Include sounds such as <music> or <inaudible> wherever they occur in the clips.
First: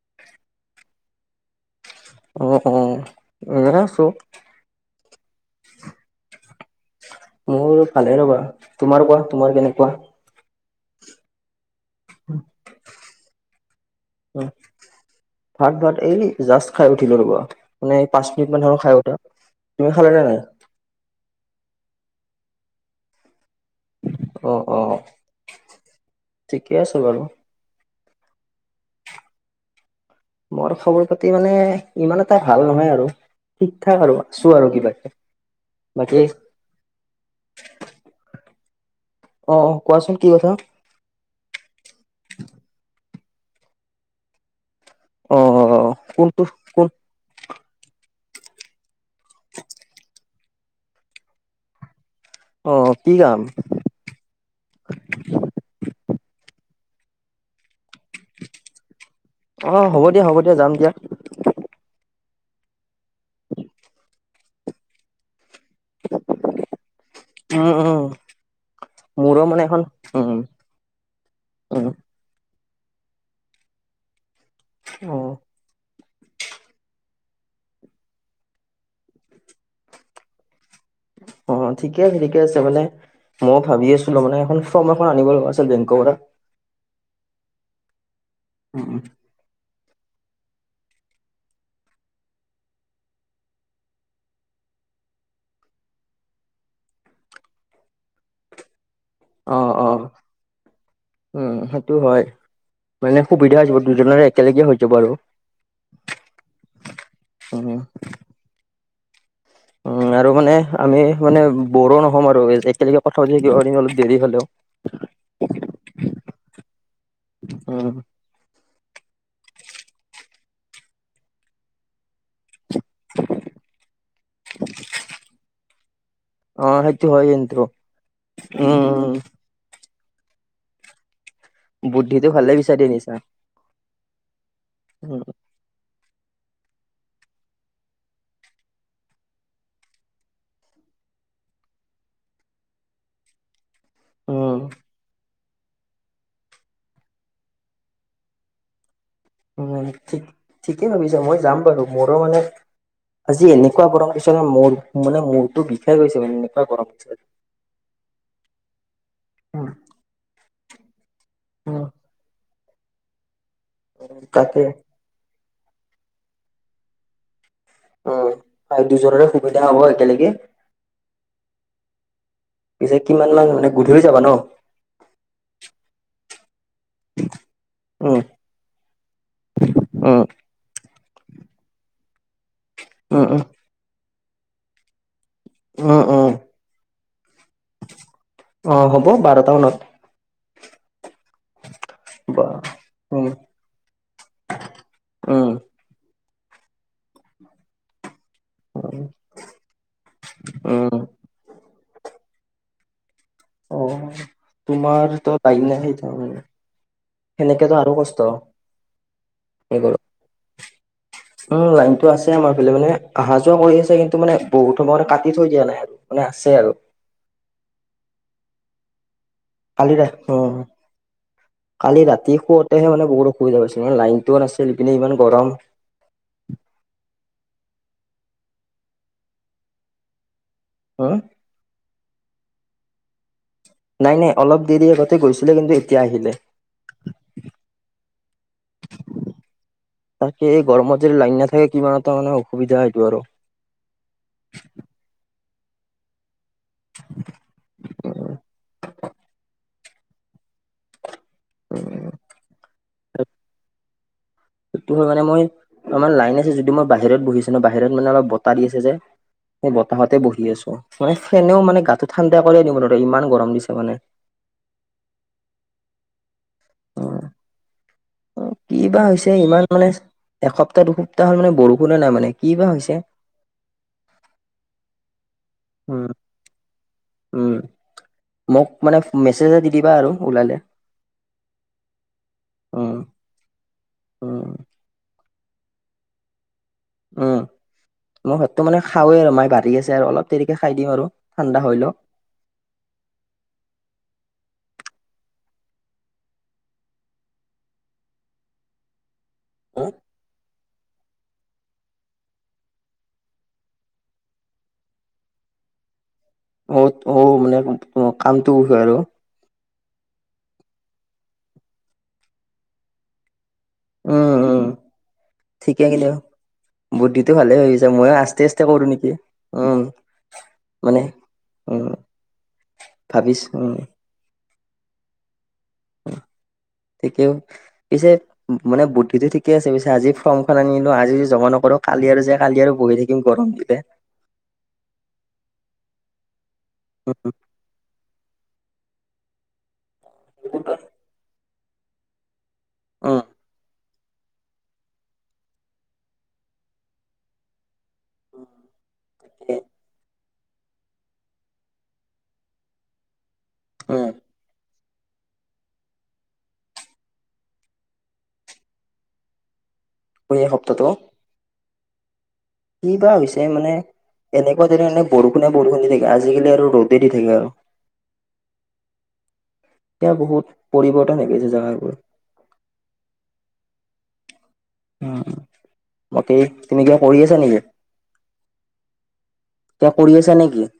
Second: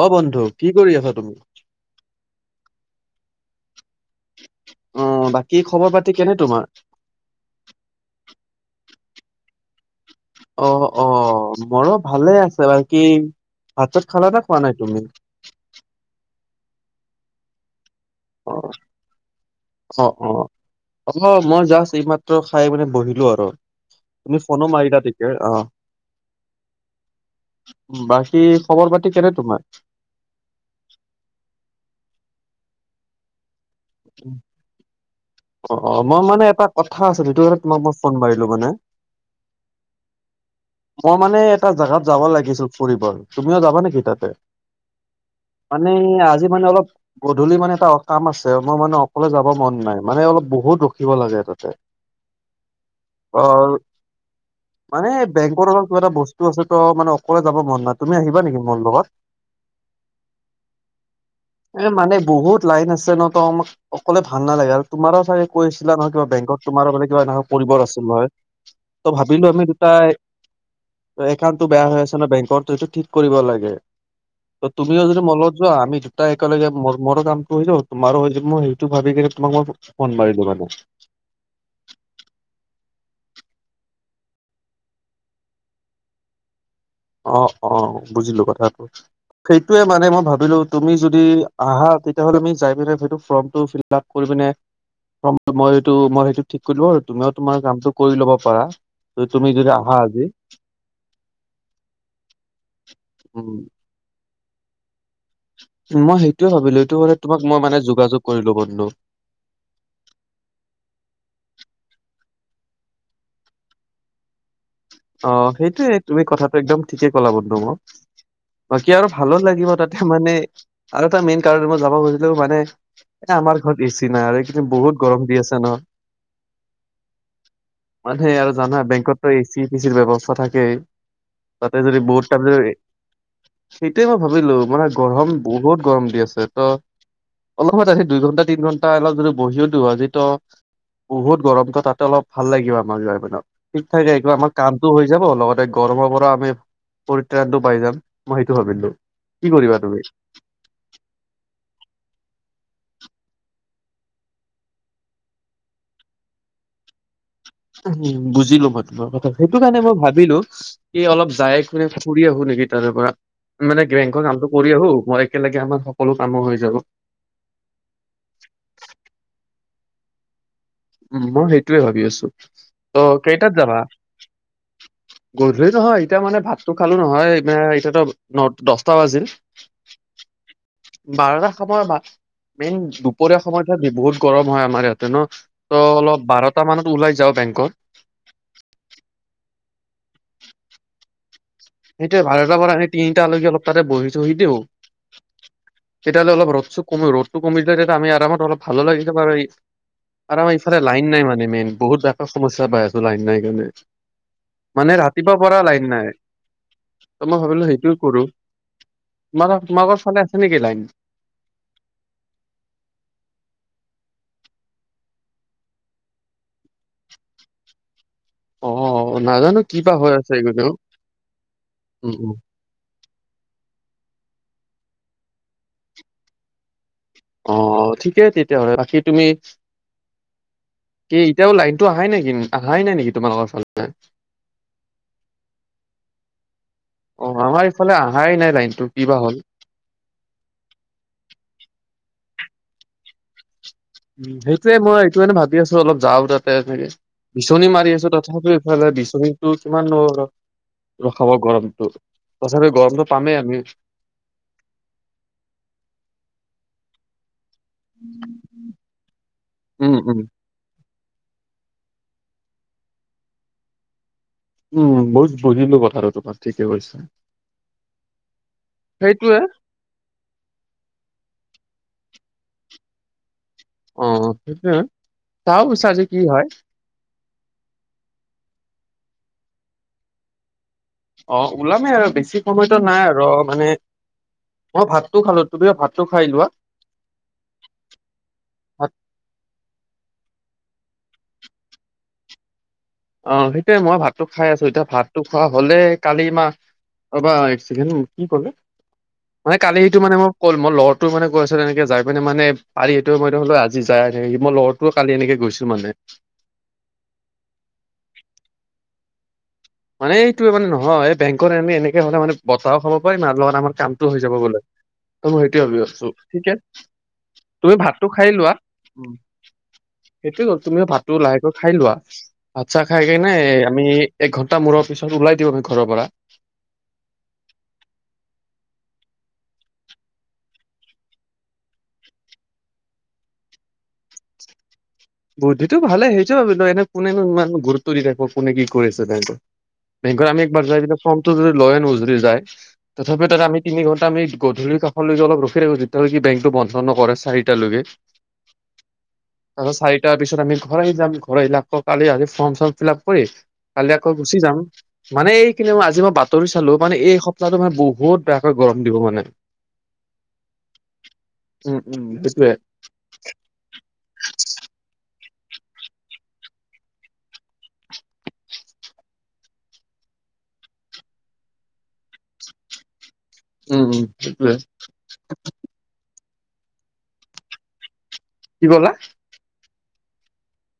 অ বন্ধু কি কৰি আছা তুমি? অ অ এৰা আছো অ বাকী খবৰ পাতি কেনে তোমাৰ মোৰ ভালে ৰ'বা তোমাৰ কোৱা তোমাৰ কেনেকুৱা অ অ মোৰো ভালে আছে বাকী। ভাত চাত খালা নে খোৱা নাই তুমি? ভাত ভাত এই জাষ্ট খাই উঠিলো ৰবা মানে পাঁচ অ মিনিট মানৰ খাই উঠা। তুমি অ খালা নে অ নাই? অ মই জাষ্ট এইমাত্ৰ খাই মানে বহিলো আৰু। তুমি অ', ফোননো অ', মাৰিলা তেতিয়াই অ। ঠিকে আছে বাৰু বাকী খবৰ পাতি কেনে তোমাৰ মোৰ খবৰ পাতি মানে ইমান এটা ভাল নহয় আৰু ঠিক ঠাক আৰু আছো আৰু কিবাকে অ বাকী মই মানে এটা কথা আছো সিটো ক তোমাক মই ফোন মাৰিলো মানে অ কোৱাচোন কি কথা? মই মানে এটা জাগাত যাব লাগিছিল ফুৰিব তুমিও যাবা নেকি তাতে? অ', মানে কোনটো আজি মানে অলপ কোন গধূলি মানে এটা কাম আছে মই মানে অকলে যাব মন নাই মানে অলপ বহুত ৰখিব লাগে তাতে। আহ কি কাম? অ মানে বেংকৰ এটা বস্তু আছে ত মানে অকলে যাব মন নাই। তুমি আহিবা নেকি মোৰ লগত? অ', হ'ব দিয়া হ'ব দিয়া যাম দিয়া এ মানে বহুত লাইন আছে ন তম অকলে ভাল নালাগে আৰু তোমাৰো চাগে কৈ আছিলা নহয় কিবা বেংকত তোমাৰান কিবা কৰিব উম, ন আছিল উম নহয়। ত মোৰো ভাবিলো মানে আমি এখন দুটাই উম, একাউণ্টটো বেয়া উম, হৈ আছে ন বেংকৰ ত এইটো ঠিক কৰিব লাগে। ত তুমিও যদি অ'। মলগ ত যোৱা আমি তাই একেলগে ম মোৰো কামটো কৰিলোঁ, তোমাৰো হৈ যাব মই সেইটো ভাবি কি তোমাক মই ফোন মাৰিলো মানে। অ ঠিকে আছে ঠিকে আছে মানে মই ভাবি আছিলো মানে এখন ফৰ্ম এখন আনিব লগা আছিল বেংকৰ পৰা। অ অ বুজিলো কথাটো, উম উম। সেই সেইটোৱে মানে মই ভাবিলো তুমি যদি আহা তেতিয়াহ'লে আমি যাই পেলাই সেই ফৰ্মটো ফিলাপ কৰি পিনে মই সেইটো মই সেইটো ঠিক কৰিলো আৰু তুমিও তোমাৰ কামটো কৰি ল'ব পাৰা। ত তুমি অ যদি অ আহা আজি উম সেইটো হয় মানে সুবিধা উম। হৈ যাব দুজনৰে একেলগে হৈ যাব আৰু। মই সেইটোয়ে ভাবিলো এইটো মানে তোমাক মই মানে যোগাযোগ কৰিলো বন্ধু। উ আৰু মানে আমি মানে বৰো নহম আৰু একেলগে কথা পাতি থাকিব পৰিম অলপ দেৰি হ'লেও। অ সেইটোয়ে তুমি কথাটো একদম ঠিকেই ক'লা বন্ধু মোক। উম বাকী আৰু ভালো লাগিব তাতে মানে আৰু এটা মেইন কাৰণ মই যাব খুজিলোও মানে এ আমাৰ ঘৰত এচি নাই আৰু কিন্তু বহুত গৰম দি আছে ন। অ সেইটো হয় কিন্তু মান সে আৰু জানা উম বেংকত ত চিৰ ব্যৱস্থা থাকেই তাতে যদি বহুত বুদ্ধিটো টাই ভালে যদি বিচাৰি আনিছা তেই মই ভাবিলো মানে উম গৰম বহুত গৰম দি আছে ত অলপ সময় <unintelligible> দুই ঘণ্টা তিনি ঘণ্টা অলপ যদি বহিও দিও আজি ত বহুত গৰমটো তাতে অলপ ভাল লাগিব আমাৰ <unintelligible> আমাৰ উম কামতটো হৈ যাব লগতে গৰমৰ পৰা আমি পৰিত্ৰাণটো পাই যাম মই সেইটো ভাবিলো। কি উ কৰিবা তুমি? ঠিক ঠিকেই ভাবিছা মই যাম বাৰু মোৰো মানে আজি এনেকুৱা গৰম পইচে মূৰ মানে মূৰটো বিষাই গৈছে মানে এনেকুৱা গৰম পইচে অজি। উ বুজিলো ভ কথা সেইটো কাৰণে মই ভাবিলো কি অলপ যায় উম খুনে ফুৰি আহো নেকি তাৰে পৰা? মানে বেংকৰ কামটো তাকে কৰি আহো মই একেলগে আমাৰ সকলো কামো হৈ যাব। অ ত দুজনৰে সুবিধা হ'ব একেলগে। উ মই সেইটোয়ে ভাবি আছো, ত পিছে কিমান মান কেইটাত মানে যাবা? গধূলি ন গধূলি নহয় এতিয়া মানে ভাতটো খালো নহয় এতিয়া তো ন দচটা বাজিল উম্। বাৰটা সময় বা মেইন উম উম দুপৰীয়া সময়ত বহুত গৰম হয় আমাৰ ইয়াতে ন? ত' উম অলপ উম বাৰটা মানত ওলাই যাও বেংক। অ হ'ব বাৰটা মানত। সেইটোৱে বাৰটাৰ পৰা এনে উম তিনিটালৈকে অলপ তাতে বহি থহি দিও। উম তেতিয়া হ'লে অলপ ৰদটো কম ৰ'দটো কমিলে তেতিয়া আমি আৰমত অলপ ভালো লাগিছে বাৰো, আৰু আমাৰ ইফালে উম লাইন নাই মানে মেইন। বহুত সমস্যা পাইছোঁ লাইন। নাই কাৰণে অ মানে তোমাৰ ৰাতি ত পৰা নাহে লাইন নাই। তাৰমানে ত মই ভাবিলো সেনেকেতো সেইটো আৰু কষ্ট কৰো। তোমাৰ তোমাৰোকৰ ফালে আছে নেকি লাইন? উম লাইনতটো আছে আমাৰ ফালে মানে অহা যোৱা কৰি আছে কিন্তু মানে বহুত সময়, কাটি থৈ দিয়া নাই আৰু মানে আছে আৰু। অ। নাজানো কি বা কালি ৰা হৈ আছে উ এইকেইদিন কালি উম উম ৰাতি শুৱতেহে মানে ব অসুবিধা পাইছিল ন লাইনটোও নাছিল। ইপিনে ইমান গৰম। অ, ঠিকেই তেতিয়াহ'লে বাকী তুমি হম কি এতিয়াও লাইনটো আহাই নেকি অহাই নাই নেকি তোমালোকৰ ফালে? নাই, নাই। অলপ দেৰি আগতে গৈছিলে, কিন্তু এতিয়া আহিলে। অ আমাৰ ইফালে অহাই নাই লাইনটো কিবা হ'ল তাকেই এই গৰমত যদি লাইন নাথাকে কিমান ত মানে অসুবিধা সেইটো আৰু <unintelligible> উম সেইটোয়ে মই এইটো মানে ভাবি আছো অলপ যাওঁ তাত <unintelligible> কে বিচনী মাৰি আছো তথাপিও ইফালে বিচনীটো কিমান <unintelligible> খাব গৰমতটো তথাপি গৰমটো পামেই আমি সেইটো হয় মানে মই আমাৰ লাইন আছে যদি মই বাহিৰত বহিছো বাহিৰত মানে অলপ বতাহ দি আছে যে সেই উম বতাহতে উম বহি আছো মানে ফেনেও মানে গাটো ঠাণ্ডা কৰিয়ে দিম ইমান গৰম দিছে মানে। উম বহুত বুজিলো কথা আৰু তোমাৰ ঠিকে কৈছে অ কি বা হৈছে ইমান মানে এসপ্তাহ দুসপ্তাহ হ'ল মানে বৰষুণ । কোনে নাই মানে কি বা হৈছে অ সেইটোৱে চাহ বুজিছা যে উম কি হয় উম মোক মানে মেছেজ এটা দি দিবা আৰু ওলালে অ ওলামেই আৰু বেছি সময়তো উম নাই আৰু মানে উম অ ভাতটো খালো তুমি ভাতটো খাই লোৱা উম মই ভাততো মানে ভাত খাওঁৱে আৰু মায়ে বাঢ়ি আছে আৰু অলপ দেৰিকে খাই দিম আৰু <unintelligible> ঠাণ্ডা হৈলক অ সেইটোয়ে মই ভাতটো খাই আছো এতিয়া ভাতটো খোৱা হলে কালি মাহ ৰবা কি কলে মানে কালিটো মানে মই কল মোৰ গ'লটো মানে এনেকে যাই পি মানোলি এইটোোৱ মই হলো আজি যাই মই লৰটোও কালি এনেকে <unintelligible> গৈছিলো মানে অ, অ মানে কামটো হয় আৰু। মানে এইটো মানে নহয় বেংকত আমি এনেকে হ'লে মানে বতাহো খাব পাৰিম আৰু লগত আমাৰ কামটো হৈ উম, যাব গলে। উম, ত মই সেইটোৱে ভাবি ঠিকে আছো। কিন্তু ঠিকে বুদ্ধিটো ভালে তুমি ভাবিছা ভাতটো ময়ো খাই আস্তে লোৱা। আস্তে কৰো উ নেকি উম, সেইটোৱে তুমিও মানে ভাতটো লাহেকৈ খাই উম, লোৱা। ভাত চা খাই কেে নাই ভাবিছো উম, আমি এঘ মূৰৰ পিছত ওলাই দিব পাৰিম তাত। ঠিকে পিছে মানে বুদ্ধিটো ঠিকে আছে পিছে। আজি ফৰ্মখন আনিলো। আজি যদি জমা নকৰো। কালি আৰু যাই কালি আৰু বহি থাকিম গৰম <unintelligible> <inaudible> বুদ্ধিটো ভালে। <unintelligible> কোনেনে উম, ইমান গুৰুত্ব দি থাকিব কোনে কি কৰি আছে <unintelligible> বেংকত আমি একবাৰ যাই ফৰ্মটো যদি লৈ আনো যদি যায় উম, তথাপি তাত আমি তিনি ঘন ত আমি গধূলি কষলৈকে অলপ ৰখি ৰাখো, যেতিয়ালৈকে বেংকটো বন্ধ নকৰে চাৰিটালৈকে। আ চাৰি তাৰ পিছত আমি ঘৰ আহি যাম। ঘৰ আহিলে আকৌ কালি আজি ফৰ্ম চৰ্ম ফিল আপ কৰি কালি উম আকৌ গুচি যাম। <unintelligible> মানে এইখিনি মই আজি মই বাতৰি চালো। মানে এই সপ্তাহটো বহুত বেয়াকৈ গৰম দিব মানে। <inaudible> এই সপ্তাহটো? উম, উম। সেইটোয়ে কি বা হৈছে মানে এনেকুৱা যেনে এনে বৰষুণে বৰষুণ দি থাকে আজিকালি আৰু ৰ'দে দি থাকে আৰু। তেও বহুত পৰিৱৰ্তন হৈ গৈছে জেগাবোৰ। উম, উম সেটোৱে। বাকী তুমি কিবা কৰি আছা নেকি? কি ক'লা? কিবা কৰি আছা নে কি?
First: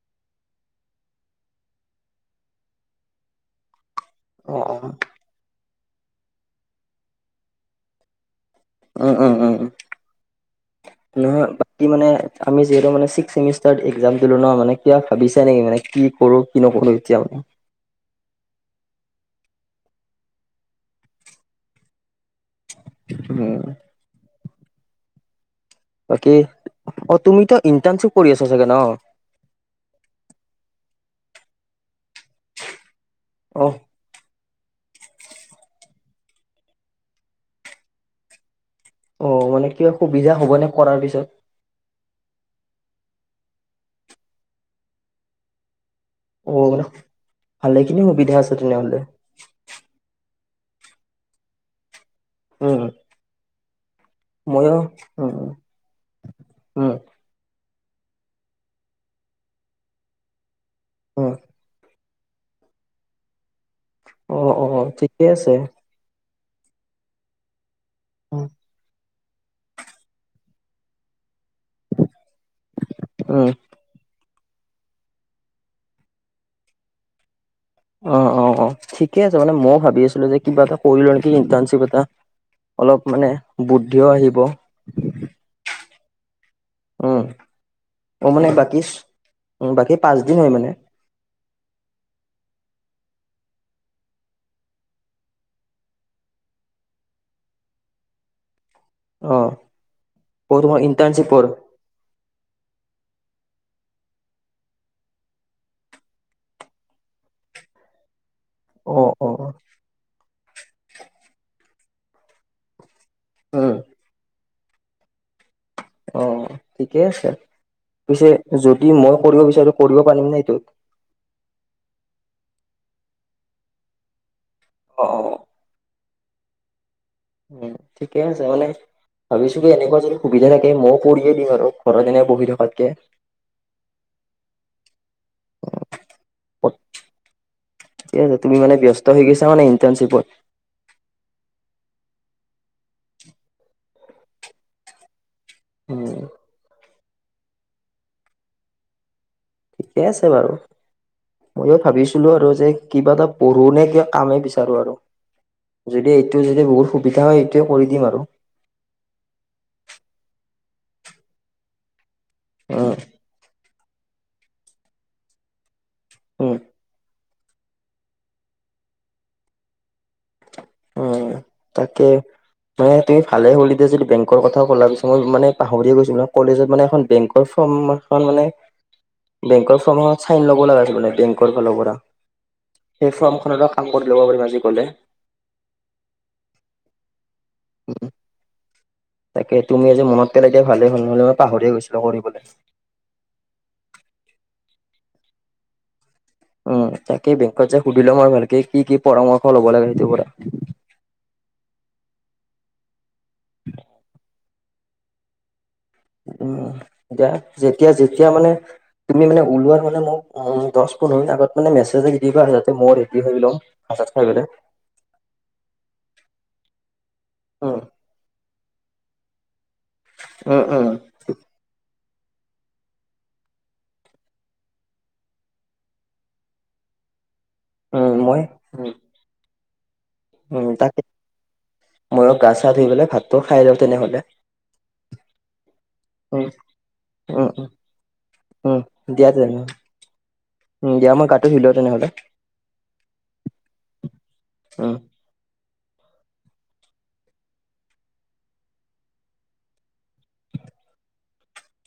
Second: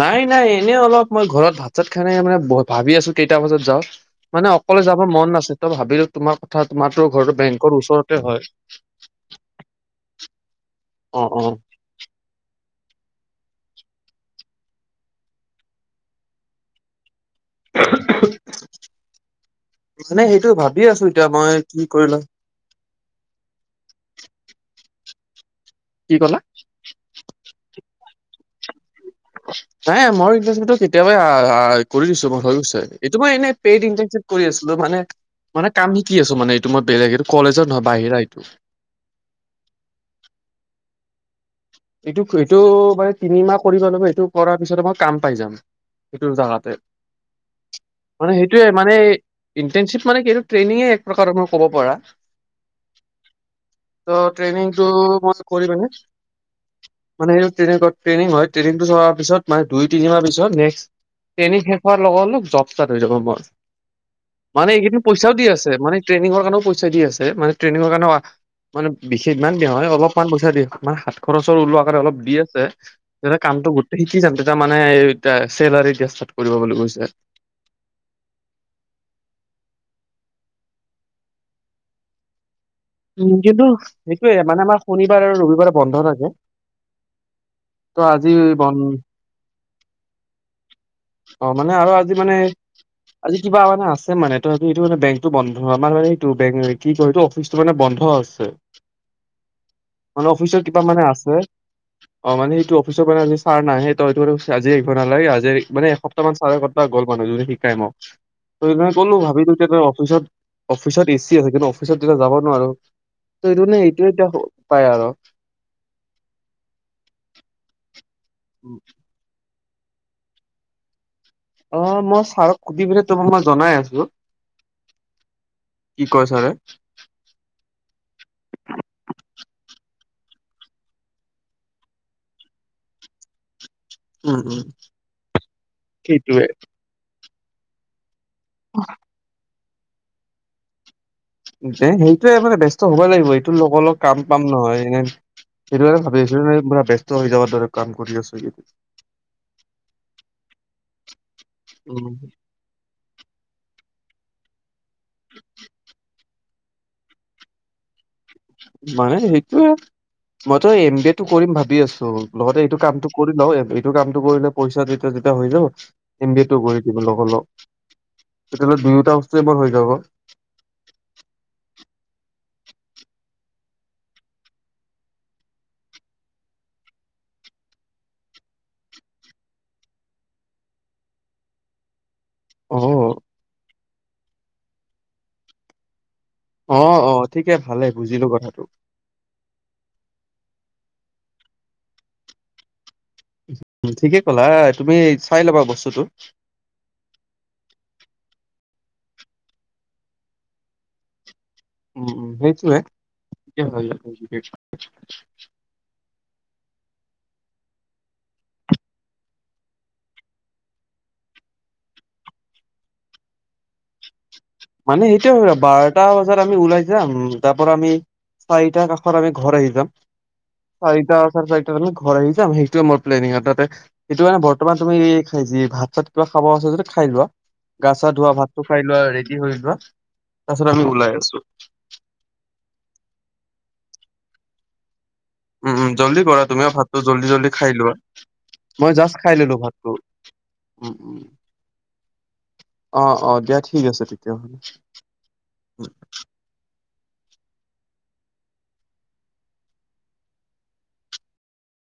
নাই নাই এনেই অলপ মই ঘৰত ভাত চাত খাই মানে ভাবি আছো কেইটা বজাত যাওঁ। মানে অ অ। অকলে যাব মন নাছে তই ভাবিলো তোমাৰ কথা তোমাৰতো ঘৰটো বেংকৰ ওচৰতে হয়। উম উম উম উ অ অ নহয় বাকী মানে আমি যিহেতু মানে ছিক্স চেমিষ্টাৰ এক্সাম দিলো ন মানে কিবা ভাবিছে নেকি মানে কি কৰো কি নকৰো এতিয়া মানে সেইটো ভাবি আছো এতিয়া মই কি কৰিলো অহ। কি বাকী ক'লা? অ, তুমিতো ইণ্টাৰ্নচিপ কৰি আছা চাগে ন? নাই, মই ইণ্টাৰ্নশ্বিপটো কেতিয়াবাই কৰি দিছো, মোৰ হৈ গৈছে। এইটো মই এনে অহ পেইড ইণ্টাৰ্নশ্বিপ কৰি আছিলো মানে মানে কাম শিকি আছো। মানে এইটো মই বেলেগ এইটো কলেজৰ নহয়, বাহিৰা এইটো। অ মানে কিবা অসুবিধা হ'বনে কৰাৰ পিছত? এইটো এইটো মানে তিনিমাহ কৰিব লাগিব। এইটো কৰাৰ পিছতে মই কাম পাই যাম। সেইটো অ জাগাতে, মানে ভালেখিনি সুবিধা মানে আছে সেইটোৱে মানে তেনেহ'লে। ইণ্টাৰ্নশ্বিপ মানে এই ট্ৰেইনিঙে এক প্ৰকাৰৰ মই ক'ব পাৰা। উম। ত ময়ো ট্ৰেইনিংটো মই উম কৰি মানে উম মানে সেইটো তেনেকোৱা ট্ৰেইনিং হয়, ট্ৰেইনিংটো হোৱাৰ পিছত মান দুই, তিনিমাহ পিছত নেক্সট উম ট্ৰেইনিং শেষ হোৱা লগালগ জব ষ্টাৰ্ট হৈ যাব মৰ। অ অ মানে এইকেইদিন ঠিকে পইচাও দি আছে মানে ট্ৰেইনিংৰ কাৰণেও পইচা দি আছে। মানে ট্ৰেইনিঙৰ কাৰণেও মানে বিশেষ ইমান দা হয় অলপমান পইচা দি মা সাত খৰচৰ ওলোৱা কাৰণে অলপ দি আছে। যেনে উম কামটো গোটে শিকি যাম দে এটা মানে এই এয়া চেলাৰী বেষ্টত কৰিব বুলি কৈছে। অ-অ-অ ঠিকে আছে মানে ময়ো ভাবি আছিলো যে কিবা এটা কৰি লওঁ নেকি ইটাৰ্শ্বিপ এটা। অলপ মানে উম, কিন্তু বুদ্ধিও আহিব। সেইটোৱে মানে আমাৰ শনিবাৰ আৰু ৰবিবাৰে বন্ধ থাকে। উম, ত আজি বন উ বাকী পাঁচ দিন হয় মানে অ মানে আৰু আজি মানে আজি কিবা মানে আছে মানে ত আজি এইটো মানে বেংকটো বন্ধ আমাৰ মানে এইটো কি কয় এইটো অফিচটো মানে বন্ধ বন্ধ আছে। অ, মানে অ অফিচত তোমাৰ কিবা মানে আছে ইণ্টাৰ্ণশ্বিপৰ অ মানে সেইটো অফিচৰ পৰা আনি ছাৰ নাই সেই তইটো আজি আহিব নালাগে আজি মানে এসপ্তাহ মান ছাৰে ক গ'ল মানুহ যদি শিকাই ম ত সেইকাৰণে অ, ক'লো অ, ভাবিলো যে অফিচত অফিচত এচি আছে কিন্তু অফিচত তেতিয়া যাব নোৱাৰো ত এইটো উম, নে এইটোয়ে এতিয়া উপায় আৰু অ, ঠিকে আছে পিছে যদি মই কৰিব বিচাৰো কৰিব পাৰিম ন এইটোত অ মই ছাৰক সুধি বিনে তোমাক মই জনাই আছো অ অ কি কয় ছাৰে উম ঠিকেই আছে মানে ভাবিছিলো এনেকোৱা যদি সুবিধা থাকে মইয়ো কৰিয়ে দিম আৰু ঘৰত এনে বহি থকাতকে। উম উম সেইটোৱে। ঠিক আছে তুমি মানে ব্যস্ত হৈ গৈছা মানে ইণ্টাৰ্ণশ্বিপত এ সেইটোয়ে মানে বব্যস্ত হ'বই লাগিব এইটো লগৰ লগ কাম পাম নহয় এ সেইটো কাৰণে ভাবি উম, আছিলো ন পুৰা ব্যস্ত হৈ যাব দৰে কাম কৰি আছো ঠিকে আছে বাৰু ময়ো উম ভাবিছিলো আৰু যে কিবা এটা পঢ়ো নে কিবা কামেই বিচাৰোঁ আৰু যদি এইটো যদি বহুত সুবিধা হয় সেইটোৱে কৰি দিম আৰু মানে সেইটোয়ে মইতো এম বি এটো কৰিম ভাবি আছো লগতে এইটো উম, কামটো কৰি লও এইটো কামটো কৰিলে পইচা তেতিয়া তেতিয়া হৈ যাব এম বি উম। এটো কৰি দিব লগা লগ তেতিয়াহ'লে দুয়োটা বস্তুয়ে বৰ হৈ যাব উ তাকে মানে তুমি ভালে কলি দে চোন যদি বেংকৰ কথা কলা পিছে মই মানে পাহৰি গৈছিলো কলেজত মানে এখন বেংকৰ ফৰ্মখন মানে বেংকৰ ফৰ্ম এখন চাইন ল'ব লগা আছিল মানে বেংকৰ ফালৰ পৰা অ সেই ফ্ৰৰ্মখনৰো কাম কৰি ল'ব পাৰিম আজি গলে অ অ ঠিকে ভালে বুজিলো কথাটো তাকে তুমি আজি মনত পেলাই দি ভালেই হ'ল নহ'লে মই পাহৰিয় গৈছিলো কৰিবলৈ। ঠিকে ক'লা তুমি চাই লবা বস্তুটো। উম তাকেই বেংকত যে সুধিলো আমাৰ ভালকে কি কি পৰামৰ্শ ল'ব লাগে সেইটোৰ পৰা <inaudible> উম সেইটোৱে য উম এতিয়া যেতিয়া যেতিয়া মানে তুমি মানে ওলোৱাৰ মানে ম উ দহ পোন্ধৰ মিনিট আগত মানে মেছেজ এটা দি দিবা যাতে মৌ ৰেডি হৈ ল'ও মানে সেইটোয়েহৈ আৰু বাৰটা বজাত আমি ওলাই যাম তাৰ পৰা উম আমি চাৰিটা কাষ আমি ঘৰ আহি যাম উম উম চাৰিটা চাৰে চাৰিটা ব ঘৰ আহি যাম সেইটোোৱে মোৰ প্লেনিং আৰু তাতে সেইটো কাৰানে বৰ্তমান তুমি যি ভাত চাত কিবা খাব আছে যদি খাই লোৱা গা চা উম ধোৱা মই ভাতটো খাই উম লোৱা ৰেডি হৈ লোৱা উম তাকে মইও গা চা ধুই পেলাই ভাতটো খাই লওঁ তেনেহলে উম উম জল্দি কৰা উম তুমিও ভাতটো জল্দি উম জল্দি উম খাই লোৱা উম মই জাষ্ট দিয়া খাই ললো তেনেহলে ভাতটো উম দিয়া মই কাটো দিলো তেনেহ'লে অ অ দিয়া ঠিক আছে তেতিয়াহ'লে উম